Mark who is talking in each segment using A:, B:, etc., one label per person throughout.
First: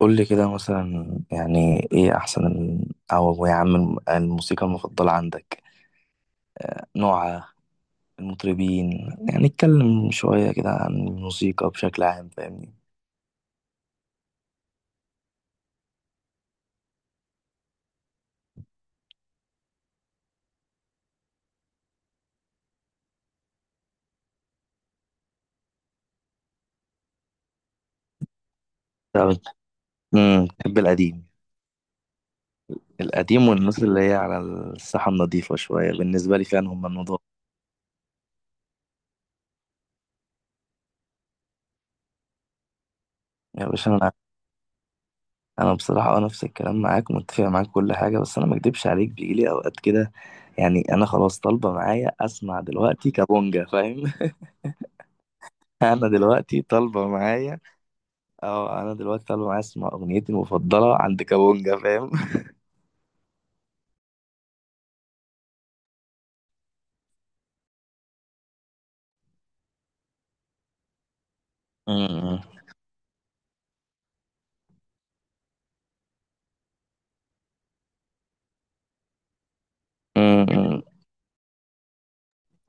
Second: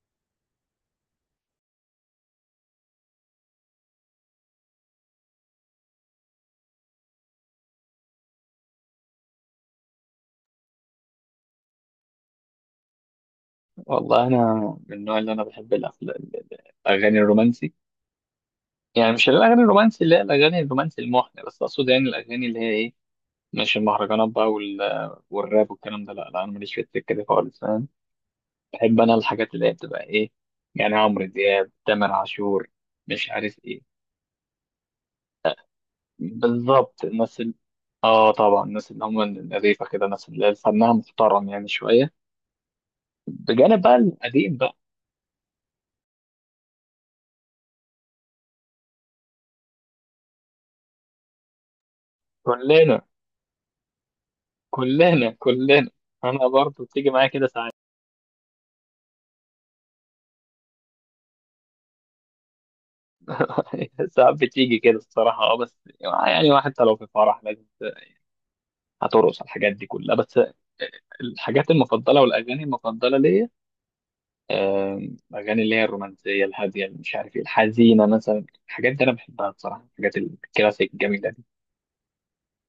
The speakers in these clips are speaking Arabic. A: قول لي كده مثلا، يعني ايه احسن او يا عم الموسيقى المفضلة عندك، نوعها، المطربين؟ يعني اتكلم شوية كده عن الموسيقى بشكل عام فاهمني.
B: والله انا من النوع اللي انا بحب الاغاني الرومانسي. يعني مش الاغاني الرومانسي اللي هي الاغاني الرومانسي المحن، بس اقصد يعني الاغاني اللي هي ايه، مش المهرجانات بقى والراب والكلام ده، لا لا انا ماليش في السكه دي خالص، فاهم؟ بحب انا
A: طب،
B: الحاجات اللي هي بتبقى ايه،
A: بحب
B: يعني عمرو
A: القديم.
B: دياب، تامر عاشور، مش
A: القديم
B: عارف
A: والناس
B: ايه
A: اللي هي على الساحة النظيفة شوية بالنسبة لي، فعلا هم
B: بالظبط.
A: النضاف.
B: اه طبعا الناس اللي هم النظيفه كده، الناس اللي فنها محترم يعني شويه،
A: يا
B: بجانب
A: باشا
B: بقى
A: انا
B: القديم بقى.
A: انا بصراحة نفس الكلام، معاك، متفق معاك كل حاجة، بس انا ما اكدبش عليك، بيجيلي اوقات كده يعني انا خلاص طالبة معايا اسمع
B: كلنا
A: دلوقتي كابونجا، فاهم؟
B: كلنا كلنا.
A: انا
B: انا
A: دلوقتي
B: برضو
A: طالبة
B: بتيجي معايا كده
A: معايا.
B: ساعات.
A: اه انا دلوقتي طالع معايا اسمع اغنيتي المفضله عند كابونجا، فاهم؟
B: ساعات بتيجي كده الصراحة اه، بس يعني واحد حتى لو في فرح لازم هترقص على الحاجات دي كلها. بس الحاجات المفضلة
A: أمم.
B: والأغاني المفضلة ليا، آم، الأغاني اللي هي الرومانسية الهادية اللي مش عارف ايه، الحزينة مثلا، الحاجات دي أنا بحبها بصراحة، الحاجات
A: أمم.
B: الكلاسيك الجميلة دي.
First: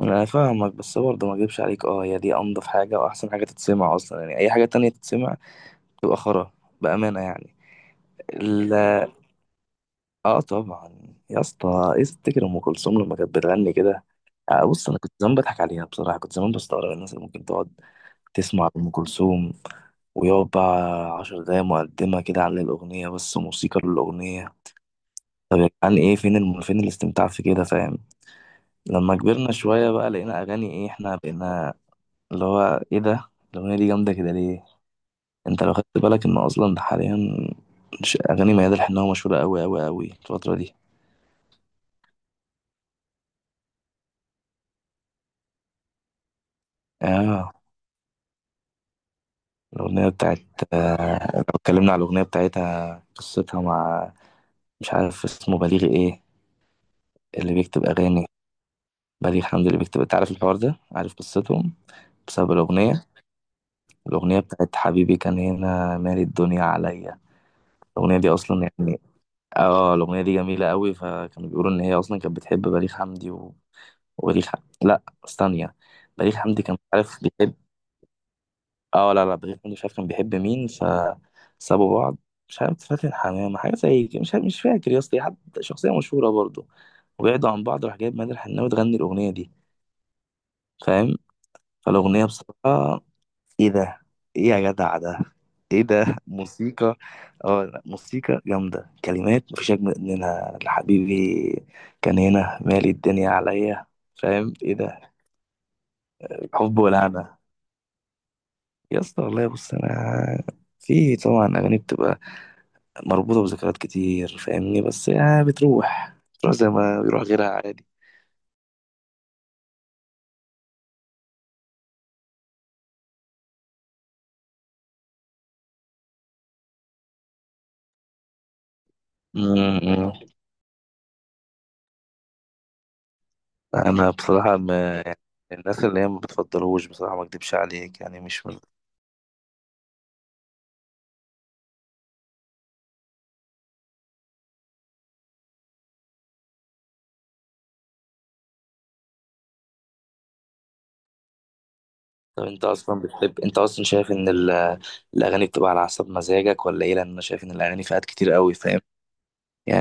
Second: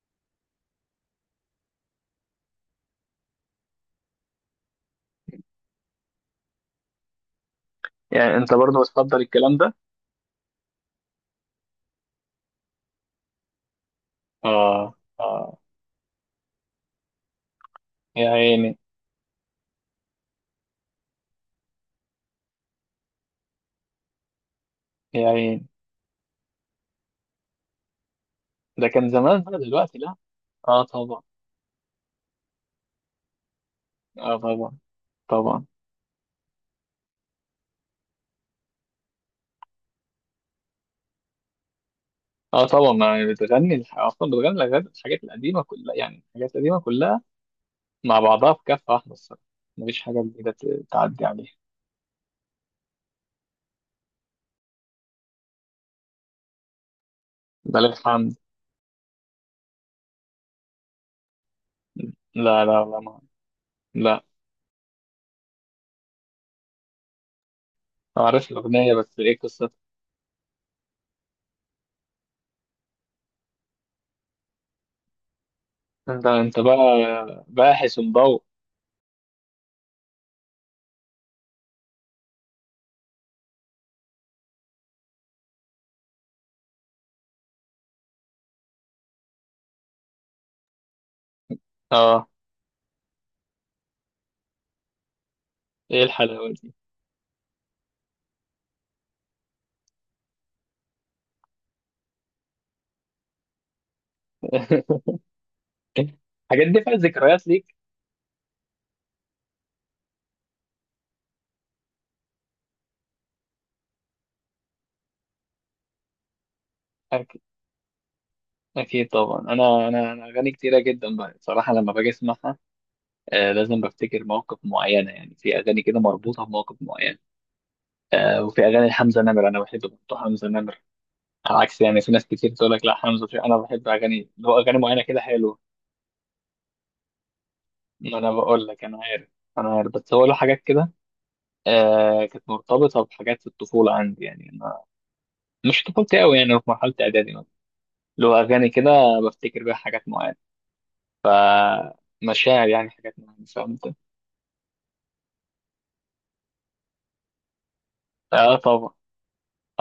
A: انا فاهمك، بس برضه ما اجيبش عليك، هي دي انضف حاجه واحسن حاجه تتسمع اصلا، يعني اي حاجه تانية تتسمع تبقى خرا، بامانه يعني.
B: يعني أنت برضه
A: ال-
B: بتفضل الكلام ده؟
A: اه طبعا. يا اسطى ايه تفتكر؟ ام كلثوم لما كانت بتغني كده. آه، بص
B: آه.
A: انا كنت زمان
B: آه،
A: بضحك عليها بصراحه، كنت زمان بستغرب الناس اللي ممكن تقعد
B: يا
A: تسمع
B: عيني.
A: ام كلثوم ويقعد بقى عشر دقايق مقدمه كده عن الاغنيه، بس موسيقى للاغنيه.
B: يا
A: طب
B: عيني،
A: يا جدعان، فين الاستمتاع في كده، فاهم؟
B: ده كان
A: لما
B: زمان
A: كبرنا
B: بقى،
A: شوية
B: دلوقتي
A: بقى
B: لا.
A: لقينا اغاني،
B: آه
A: ايه احنا
B: طبعا.
A: بقينا اللي هو ايه ده، الاغنية دي جامدة كده
B: آه
A: ليه.
B: طبعا.
A: انت
B: طبعا.
A: لو خدت بالك ان اصلا ده حاليا اغاني ميادة الحناوي مشهورة قوي قوي قوي الفترة دي.
B: اه طبعا، ما بتغني اصلا بتغني الحاجات، الحاجات القديمه كلها يعني الحاجات القديمه كلها
A: اه،
B: مع بعضها في كفه واحده الصراحه، مفيش
A: الاغنية
B: حاجه
A: بتاعت...
B: جديده تعدي
A: آه، لو
B: عليها.
A: اتكلمنا على الاغنية بتاعتها، قصتها مع، مش عارف اسمه، بليغ ايه، اللي
B: ده
A: بيكتب
B: لك
A: اغاني،
B: حمد.
A: بليغ حمدي اللي بيكتب، انت عارف الحوار ده، عارف قصتهم بسبب
B: لا لا لا
A: الاغنية؟
B: ما لا.
A: الاغنية بتاعت حبيبي كان هنا مالي الدنيا عليا، الأغنية دي
B: عارف
A: أصلا
B: الاغنيه،
A: يعني،
B: بس ايه قصتها؟
A: اه الأغنية دي جميلة قوي، فكانوا بيقولوا إن هي أصلا كانت بتحب بليغ حمدي و... وبليغ ح... لا ثانية،
B: انت
A: بليغ
B: انت
A: حمدي كان
B: بقى
A: مش عارف بيحب.
B: باحث ومضوء.
A: اه لا لا، بليغ حمدي مش عارف كان بيحب مين، فسابوا بعض، مش عارف فاتن حمامة حاجة زي كده، مش عارف، مش فاكر يا اسطى، حد شخصية مشهورة برضه، وبعدوا عن بعض راح جايب مادر الحناوي تغني الأغنية دي، فاهم؟ فالاغنيه
B: اه.
A: بصراحه ايه ده، ايه يا جدع ده، ايه
B: ايه
A: ده
B: الحلاوه دي!
A: موسيقى. اه لا، موسيقى جامده، كلمات مفيش اجمل منها، لحبيبي كان هنا مالي الدنيا عليا، فاهم ايه ده،
B: الحاجات
A: حب
B: دي فيها
A: ولعنه.
B: ذكريات ليك.
A: يا اسطى والله، بص، انا في طبعا اغاني بتبقى مربوطه بذكريات كتير فاهمني، بس يعني بتروح زي ما بيروح
B: أكيد.
A: غيرها عادي.
B: أكيد طبعا. أنا أغاني كتيرة جدا بقى بصراحة لما باجي أسمعها، آه، لازم بفتكر مواقف معينة. يعني في أغاني كده مربوطة بمواقف معينة. آه، وفي اغاني حمزه نمر، انا بحب
A: م-
B: برضه
A: م.
B: حمزه نمر. على عكس يعني، في ناس كتير تقول لك لا حمزه انا بحب
A: انا
B: اغاني اللي
A: بصراحه
B: هو اغاني معينه
A: ما يعني،
B: كده حلوه.
A: الناس اللي هي ما بتفضلوش بصراحه ما اكدبش عليك،
B: ما
A: يعني
B: انا
A: مش من...
B: بقول لك انا عارف. انا عارف، بس هو له حاجات كده. آه، كانت مرتبطه بحاجات في الطفوله عندي، يعني أنا مش طفولتي قوي، يعني في مرحله اعدادي مثلا، له اغاني كده بفتكر بيها حاجات معينه،
A: طب
B: فمشاعر يعني حاجات معينه،
A: انت اصلا
B: فهمت؟
A: شايف ان الاغاني بتبقى على حسب مزاجك ولا ايه، لان انا شايف ان الاغاني فئات كتير قوي،
B: اه
A: فاهم؟
B: طبعا.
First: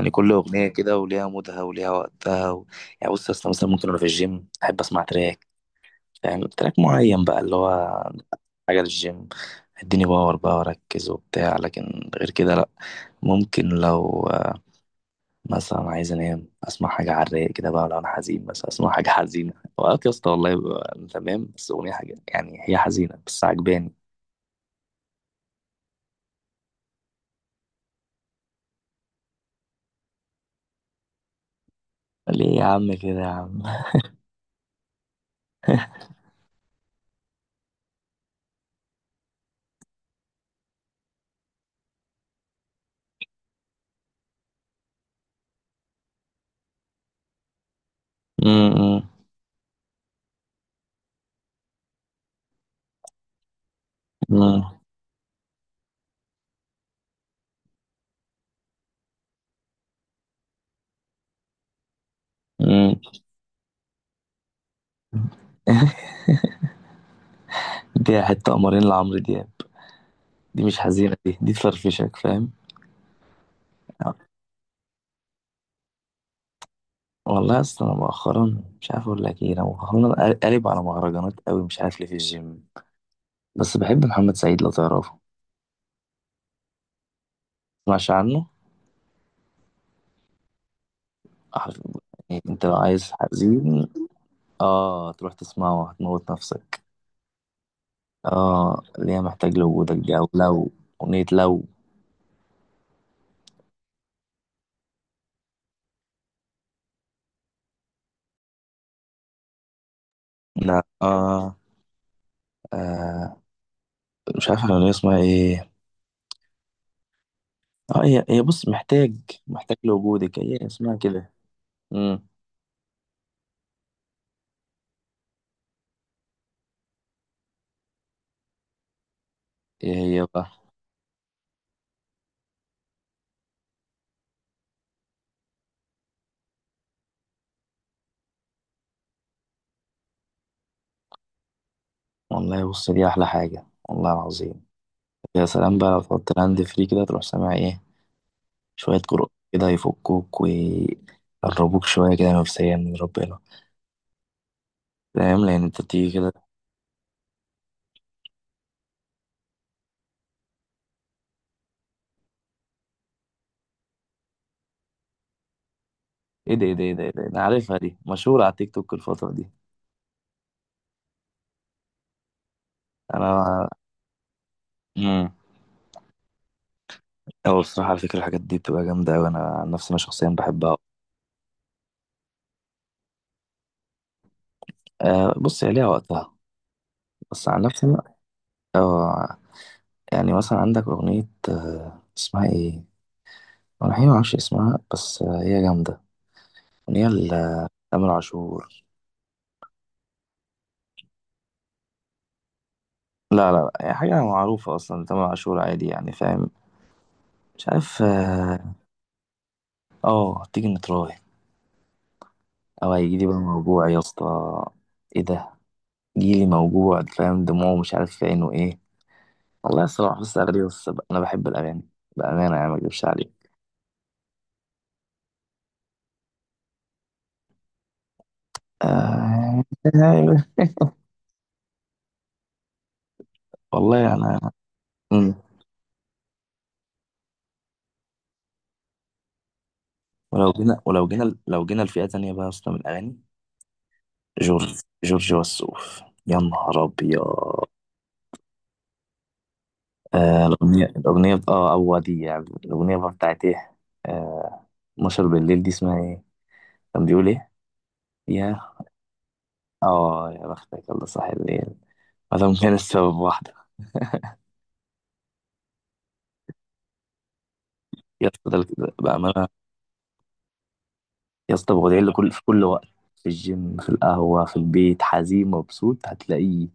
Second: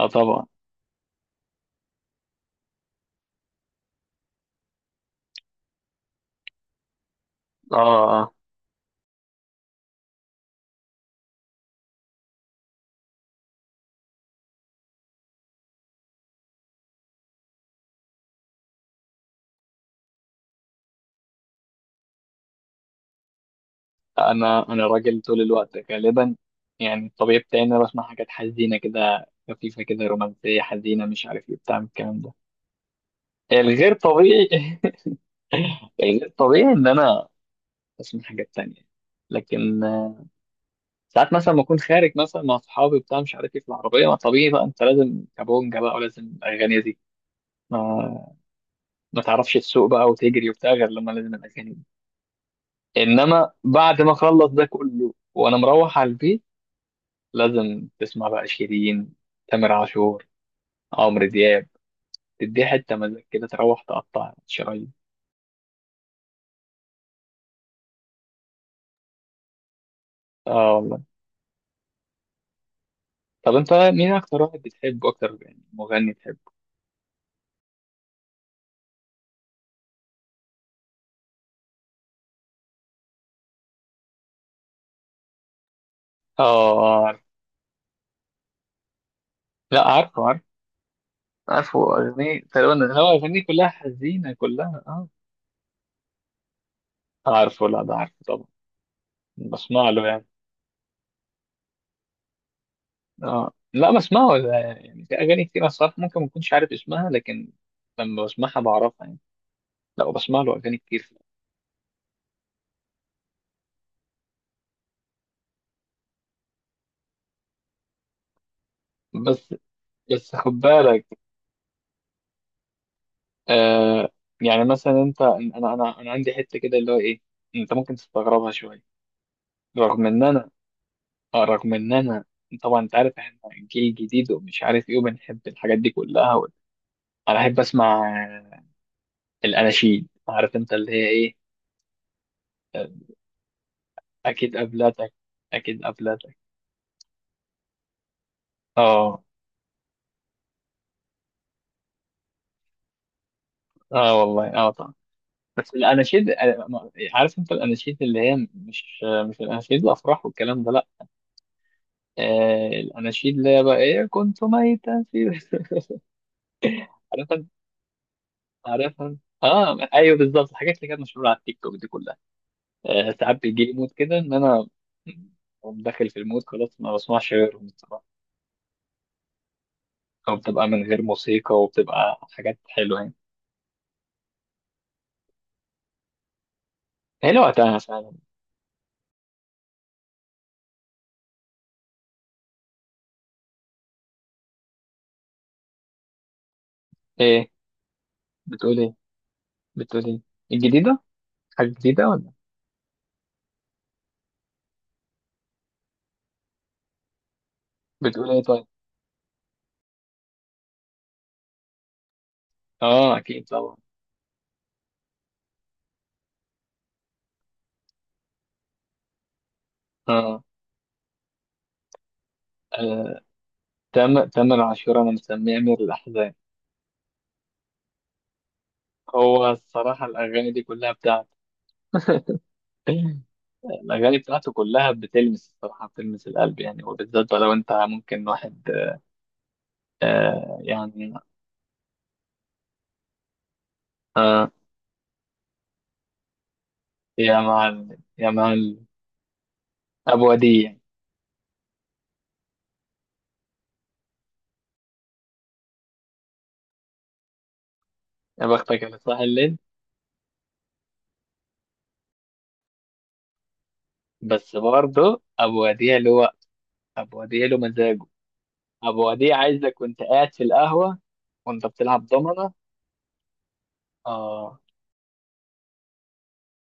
B: اه
A: كل
B: طبعا.
A: اغنيه كده وليها مودها وليها وقتها و... يعني بص اصلا مثلا ممكن انا في الجيم احب اسمع تراك، فاهم؟ تراك معين بقى، اللي
B: اه.
A: هو
B: آه.
A: حاجه للجيم، اديني باور بقى واركز وبتاع، لكن غير كده لا. ممكن لو مثلا عايز انام اسمع حاجه على الرايق كده بقى، لو انا حزين بس اسمع حاجه حزينه. اوقات يا اسطى والله بيبقى تمام، بس اغنيه حاجه يعني هي حزينه بس عجباني.
B: انا انا راجل طول الوقت غالبا، يعني الطبيعي بتاعي ان انا بسمع حاجات حزينه كده، خفيفه كده، رومانسيه حزينه، مش عارف ايه بتاع من الكلام ده.
A: ليه يا عم كده يا عم.
B: الغير طبيعي الغير طبيعي ان انا اسمع حاجات تانية. لكن آه، ساعات مثلا ما اكون خارج مثلا مع اصحابي بتاع مش عارف ايه في العربيه، ما طبيعي بقى انت لازم كابونجا بقى ولازم الاغاني دي، ما
A: امم
B: ما تعرفش تسوق بقى وتجري وبتاع غير لما لازم الاغاني دي. انما بعد ما اخلص
A: امم
B: ده كله وانا مروح على البيت، لازم تسمع بقى شيرين، تامر عاشور، عمرو دياب، تديه حتة
A: امم
B: مزاج كده تروح تقطع شرايين.
A: دي حتة قمرين لعمرو دياب، دي
B: اه
A: مش
B: والله.
A: حزينة دي تفرفشك، فاهم؟
B: طب انت مين اكتر واحد بتحبه اكتر، يعني مغني بتحبه؟
A: والله اصلا انا مؤخرا مش عارف اقول لك ايه، انا مؤخرا قالب على مهرجانات قوي، مش عارف ليه، في الجيم. بس بحب محمد سعيد، لو تعرفه.
B: اه، عارف.
A: مش عنه.
B: لا، عارفه عارفه. عارفه
A: عارف،
B: اغنية
A: يعني انت لو
B: تقريبا، هو
A: عايز
B: اغانيه كلها
A: حزين
B: حزينة كلها اه.
A: اه تروح تسمعه هتموت نفسك.
B: عارفه، لا ده عارفه طبعا.
A: اه، ليه محتاج
B: بسمع
A: لوجودك
B: له
A: دي،
B: يعني.
A: او لو اغنية لو،
B: اه لا بسمعه ده، يعني في اغاني كتير الصراحة ممكن ما اكونش عارف اسمها لكن لما بسمعها بعرفها يعني. لا بسمع له اغاني
A: لا،
B: كتير.
A: اه، آه. مش عارف الاغنية اسمها ايه، اه هي بص، محتاج
B: بس.
A: محتاج
B: بس
A: لوجودك
B: خد
A: هي اسمها
B: بالك.
A: كده. امم
B: آه. يعني مثلا انت، انا عندي حته كده اللي هو ايه، انت ممكن تستغربها شويه،
A: ايه
B: رغم ان
A: هي بقى.
B: انا، آه، رغم ان انا، طبعا انت عارف احنا جيل جديد ومش عارف ايه وبنحب الحاجات دي كلها انا احب اسمع آه، الاناشيد. عارف انت اللي هي ايه؟
A: والله
B: آه.
A: بص دي احلى حاجه والله
B: اكيد
A: العظيم.
B: قبلتك.
A: يا سلام
B: اكيد
A: بقى لو تحط
B: قبلتك.
A: الهاند فري كده تروح سامع ايه، شويه
B: اه.
A: قرآن كده يفكوك ويقربوك شويه كده نفسيا من ربنا،
B: اه والله اه طبعا.
A: فاهم؟ لان
B: بس
A: انت بتيجي
B: الاناشيد
A: كده.
B: آه، عارف انت الاناشيد اللي هي مش آه، مش الاناشيد الافراح والكلام ده، لا. آه الاناشيد اللي هي بقى ايه، كنت ميتا في
A: ايه ده، ايه ده، ايه ده، إيه ده؟ انا
B: عارفها.
A: عارفها دي، مشهوره على التيك توك
B: عارفها.
A: الفتره دي.
B: اه ايوه بالظبط، الحاجات اللي كانت مشهوره على التيك توك دي كلها. آه ساعات بيجي
A: انا
B: لي مود كده ان انا
A: امم
B: أقوم داخل في المود خلاص ما بسمعش
A: هو
B: غيرهم
A: بصراحه على
B: الصراحه.
A: فكره الحاجات دي بتبقى جامده، وانا عن نفسي انا شخصيا
B: او بتبقى
A: بحبها.
B: من غير موسيقى وبتبقى حاجات حلوه يعني.
A: أه، بص هي ليها وقتها.
B: حلوه
A: بس عن
B: وقتها
A: نفسي
B: فعلا.
A: اه يعني مثلا عندك أغنية، اسمها إيه؟ أنا الحقيقة معرفش اسمها، بس هي جامدة. أغنية
B: ايه
A: لتامر
B: بتقول
A: عاشور.
B: ايه؟ بتقول ايه؟ الجديده، حاجه جديده ولا؟
A: لا لا لا، هي حاجة معروفة أصلا لتامر عاشور، عادي يعني، فاهم؟ مش عارف
B: بتقول ايه طيب؟
A: تيجي نتراهن، أو
B: اه
A: هيجيلي بقى
B: اكيد طبعا.
A: موجوع يا اسطى، إيه ده؟ جيلي موجوع فاهم، دموعه مش عارف في عينه إيه. والله الصراحة، بس
B: اه.
A: أغاني، أنا بحب الأغاني بأمانة يعني، ما أكدبش
B: آه.
A: عليك.
B: تم تم العاشوره انا مسميه امير الاحزان، هو
A: آه...
B: الصراحه الاغاني دي كلها بتاعته.
A: والله
B: الأغاني
A: أنا.
B: بتاعته كلها
A: مم.
B: بتلمس الصراحة، بتلمس القلب يعني، وبالذات لو أنت ممكن واحد.
A: ولو
B: آه
A: جينا ولو
B: يعني.
A: جينا لو جينا لفئة تانية بقى يا اسطى من الأغاني،
B: آه،
A: جورج وسوف، يا نهار
B: يا
A: ابيض.
B: مع ال... يا مع ال... أبو
A: آه،
B: وديع يعني.
A: الاغنيه الاغنيه بت- اه او دي يعني، الاغنيه بقى بتاعت ايه؟ آه، 12 بالليل، دي اسمها ايه؟ كان بيقول ايه؟
B: يا
A: يا
B: بختك اللي صاحي الليل.
A: اه يا بختك الله صح الليل، ما دام كان السبب واحده.
B: بس برضه أبو وديع له وقت. أبو وديع له مزاجه.
A: يا اسطى ده
B: أبو وديع
A: بامانه.
B: عايزك وأنت قاعد في القهوة
A: يا
B: وأنت
A: اسطى بودعي
B: بتلعب
A: له كل في
B: ضمنة.
A: كل وقت، في الجيم، في القهوه، في
B: آه.
A: البيت، حزين، مبسوط، هتلاقيه.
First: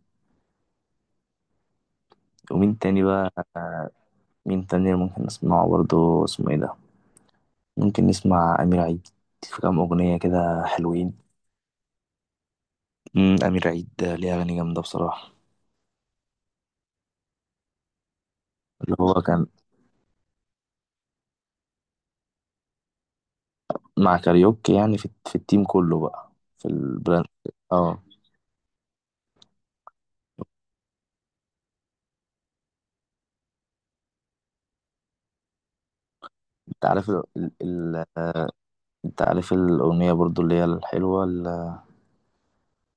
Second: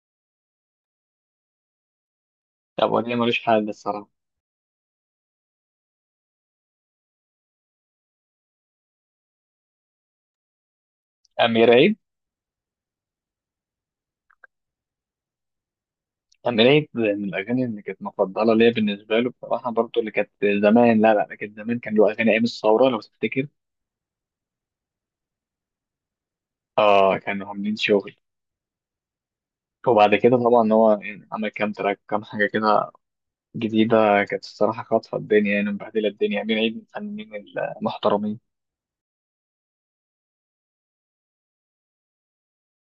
A: ومين
B: أبو
A: تاني
B: وديع ملوش
A: بقى؟
B: حل
A: آه،
B: الصراحة.
A: مين تاني ممكن نسمعه برضه، اسمه ايه ده؟ ممكن نسمع امير عيد، في كام اغنيه كده حلوين.
B: أمير عيد.
A: امير عيد ده ليه اغاني جامده بصراحه.
B: أمير عيد من الأغاني اللي كانت مفضلة ليا
A: اللي
B: بالنسبة
A: هو
B: له
A: كان
B: بصراحة برضه، اللي كانت زمان، لا لا كانت زمان كان له أغاني أيام الثورة لو تفتكر.
A: مع كاريوكي، يعني في التيم كله بقى، في
B: اه
A: البراند.
B: كانوا عاملين
A: اه.
B: شغل. وبعد كده طبعا هو عمل كام تراك، كام حاجة كده جديدة، كانت الصراحة خاطفة الدنيا، يعني مبهدلة الدنيا، عاملين عيد من
A: انت عارف
B: الفنانين المحترمين.
A: انت عارف الاغنيه برضو اللي هي الحلوه،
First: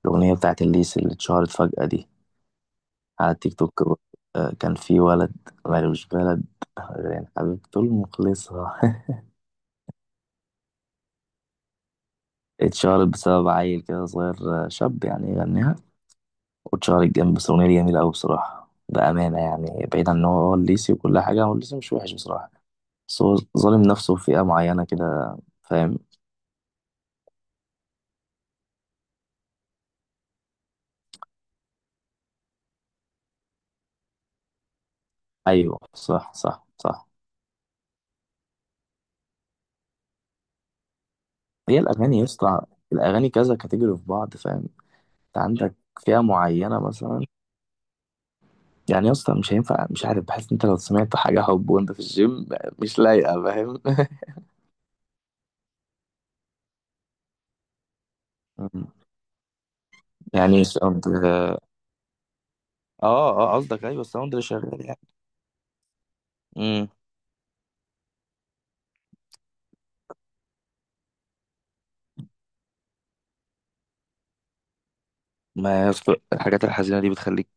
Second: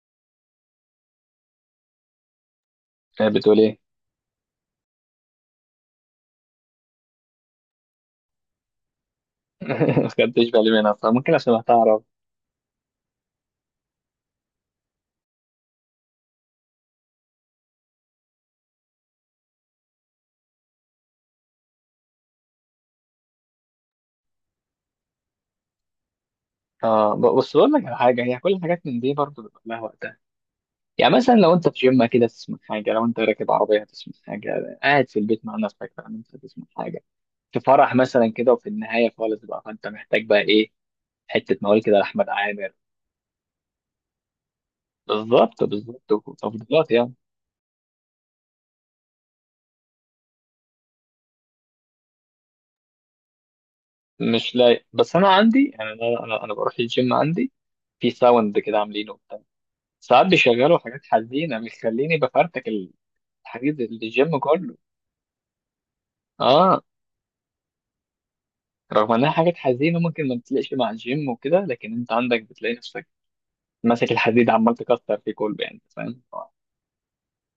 A: الاغنيه بتاعت الليس اللي اتشهرت فجاه دي
B: آه،
A: على التيك
B: بتقول ايه؟
A: توك برضو. كان في ولد مالوش بلد غير حبيبته المخلصة.
B: ما خدتش بالي منها فممكن عشان هتعرف.
A: اتشهرت بسبب عيل كده صغير، شاب يعني يغنيها، واتشهرت جنب، بس الأغنية دي جميلة أوي بصراحة، بأمانة يعني، بعيد عن إن هو الليسي وكل حاجة، هو الليسي مش وحش بصراحة، بس هو ظالم نفسه في فئة معينة كده، فاهم؟
B: بس بقول لك على حاجة، هي كل الحاجات من دي برضه بيبقى لها وقتها. يعني مثلا لو انت في جيم كده تسمع حاجة، لو انت راكب عربية تسمع حاجة، قاعد في البيت مع
A: أيوه،
B: نفسك فاهم
A: صح
B: انت تسمع
A: صح
B: حاجة،
A: صح.
B: في فرح مثلا كده، وفي النهاية خالص بقى فانت محتاج بقى ايه، حتة
A: هي
B: مواويل كده
A: الأغاني يا
B: لأحمد
A: اسطى،
B: عامر.
A: الأغاني كذا كاتيجوري في بعض، فاهم؟ أنت
B: بالظبط
A: عندك
B: بالظبط.
A: فئة معينة
B: تفضيلات يعني.
A: مثلا، يعني يا اسطى مش هينفع، مش عارف، بحس إن أنت لو سمعت حاجة حب وأنت في الجيم مش لايقة، فاهم؟
B: مش لايق. بس انا عندي يعني، أنا بروح الجيم عندي في ساوند كده عاملينه وبتاع، ساعات
A: يعني
B: بيشغلوا حاجات
A: ساوند،
B: حزينه بيخليني بفرتك
A: اه
B: الحديد
A: قصدك أيوه الساوند
B: الجيم
A: اللي
B: كله.
A: شغال يعني.
B: اه
A: امم.
B: رغم انها حاجات حزينه ممكن ما بتلاقيش مع الجيم وكده، لكن انت عندك بتلاقي نفسك ماسك الحديد عمال تكسر فيه كله، يعني
A: ما يا
B: أنت
A: اسطى
B: فاهم.
A: الحاجات الحزينة دي بتخليك،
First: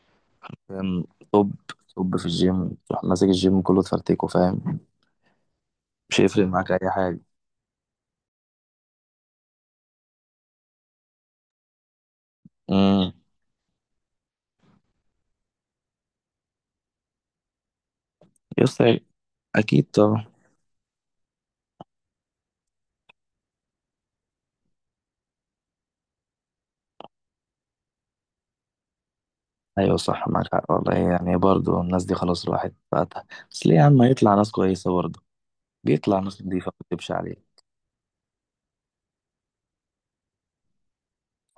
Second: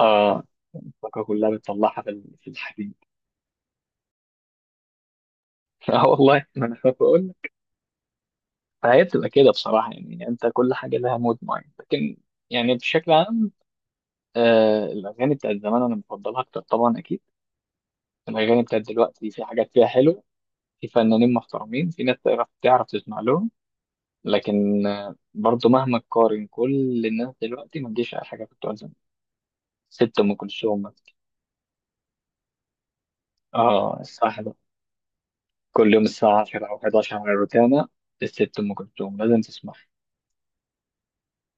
B: اه
A: فاهم؟
B: الطاقه كلها
A: طب
B: بتطلعها
A: طب في
B: في
A: الجيم
B: الحديد.
A: تروح ماسك الجيم كله تفرتكه، فاهم؟
B: اه
A: مش
B: والله
A: هيفرق
B: ما
A: معاك
B: انا خايف
A: أي
B: اقول لك. فهي بتبقى كده بصراحه، يعني انت كل حاجه لها مود معين. لكن يعني بشكل
A: حاجة.
B: عام، آه الأغاني بتاعت زمان أنا بفضلها أكتر طبعا أكيد. الأغاني
A: يس،
B: بتاعت دلوقتي في حاجات فيها
A: اكيد
B: حلو،
A: طبعا.
B: في فنانين محترمين، في ناس تعرف تسمع لهم، لكن آه برضو مهما تقارن كل الناس دلوقتي ما تجيش على حاجة بتوع زمان.
A: ايوه
B: ست
A: صح،
B: أم
A: معاك حق
B: كلثوم
A: والله،
B: مثلا،
A: يعني برضه الناس دي خلاص الواحد بقى، بس ليه يا
B: آه
A: عم،
B: الساعة
A: هيطلع ناس
B: 11،
A: كويسه برضه،
B: كل يوم
A: بيطلع
B: الساعة
A: ناس نضيفه
B: 10
A: ما
B: أو
A: تكذبش
B: 11 على
A: عليه.
B: الروتانا الست أم كلثوم لازم تسمعها.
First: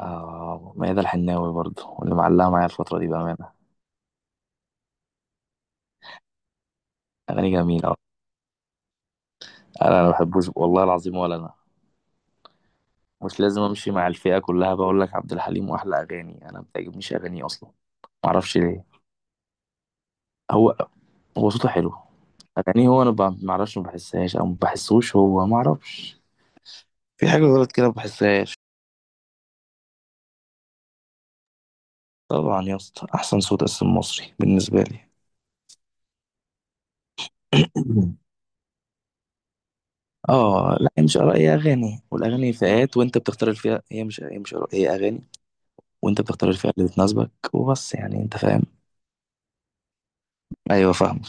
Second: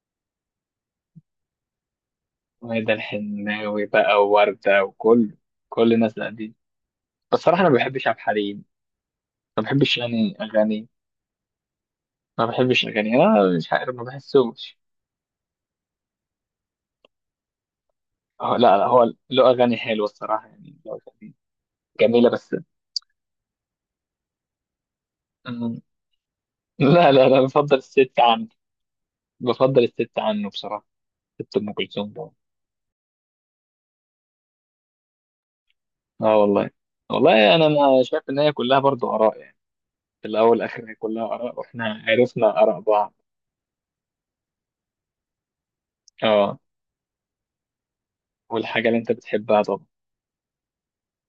A: آه، ميادة الحناوي برضه، واللي معلقه معايا
B: وهذا
A: الفتره دي بامانه،
B: الحناوي بقى، ووردة، وكل كل الناس دي. بس
A: اغاني
B: صراحة أنا ما
A: جميله.
B: بحبش عبد الحليم. ما بحبش
A: انا ما
B: يعني
A: بحبوش والله
B: أغاني،
A: العظيم، ولا انا
B: ما بحبش الاغاني،
A: مش
B: انا
A: لازم
B: مش عارف
A: امشي
B: ما
A: مع الفئه كلها،
B: بحسهمش.
A: بقول لك عبد الحليم واحلى اغاني انا ما بتعجبنيش اغانيه اصلا، ما
B: اه
A: اعرفش
B: لا لا،
A: ليه.
B: هو له اغاني حلوه الصراحه،
A: هو
B: يعني له اغاني
A: هو صوته حلو،
B: جميله بس.
A: اغانيه هو انا ما اعرفش، ما بحسهاش او ما بحسوش، هو ما
B: أمم،
A: اعرفش،
B: لا
A: في
B: لا لا
A: حاجه غلط
B: بفضل
A: كده ما
B: الست عنه.
A: بحسهاش.
B: بفضل الست عنه بصراحه. ست ام كلثوم طبعا.
A: طبعا يا اسطى، احسن صوت اصلا مصري بالنسبه لي.
B: اه والله. والله انا ما شايف ان هي كلها برضو اراء يعني، في الاول
A: اه
B: والاخر
A: لا،
B: هي
A: هي مش
B: كلها
A: اراء، هي
B: اراء
A: اغاني،
B: واحنا عرفنا
A: والاغاني
B: اراء
A: فئات
B: بعض.
A: وانت بتختار الفئه، هي مش اراء، هي اغاني، وانت بتختار
B: اه
A: الفئه اللي بتناسبك وبس يعني، انت فاهم؟
B: والحاجه اللي انت بتحبها طبعا.
A: ايوه، فاهم.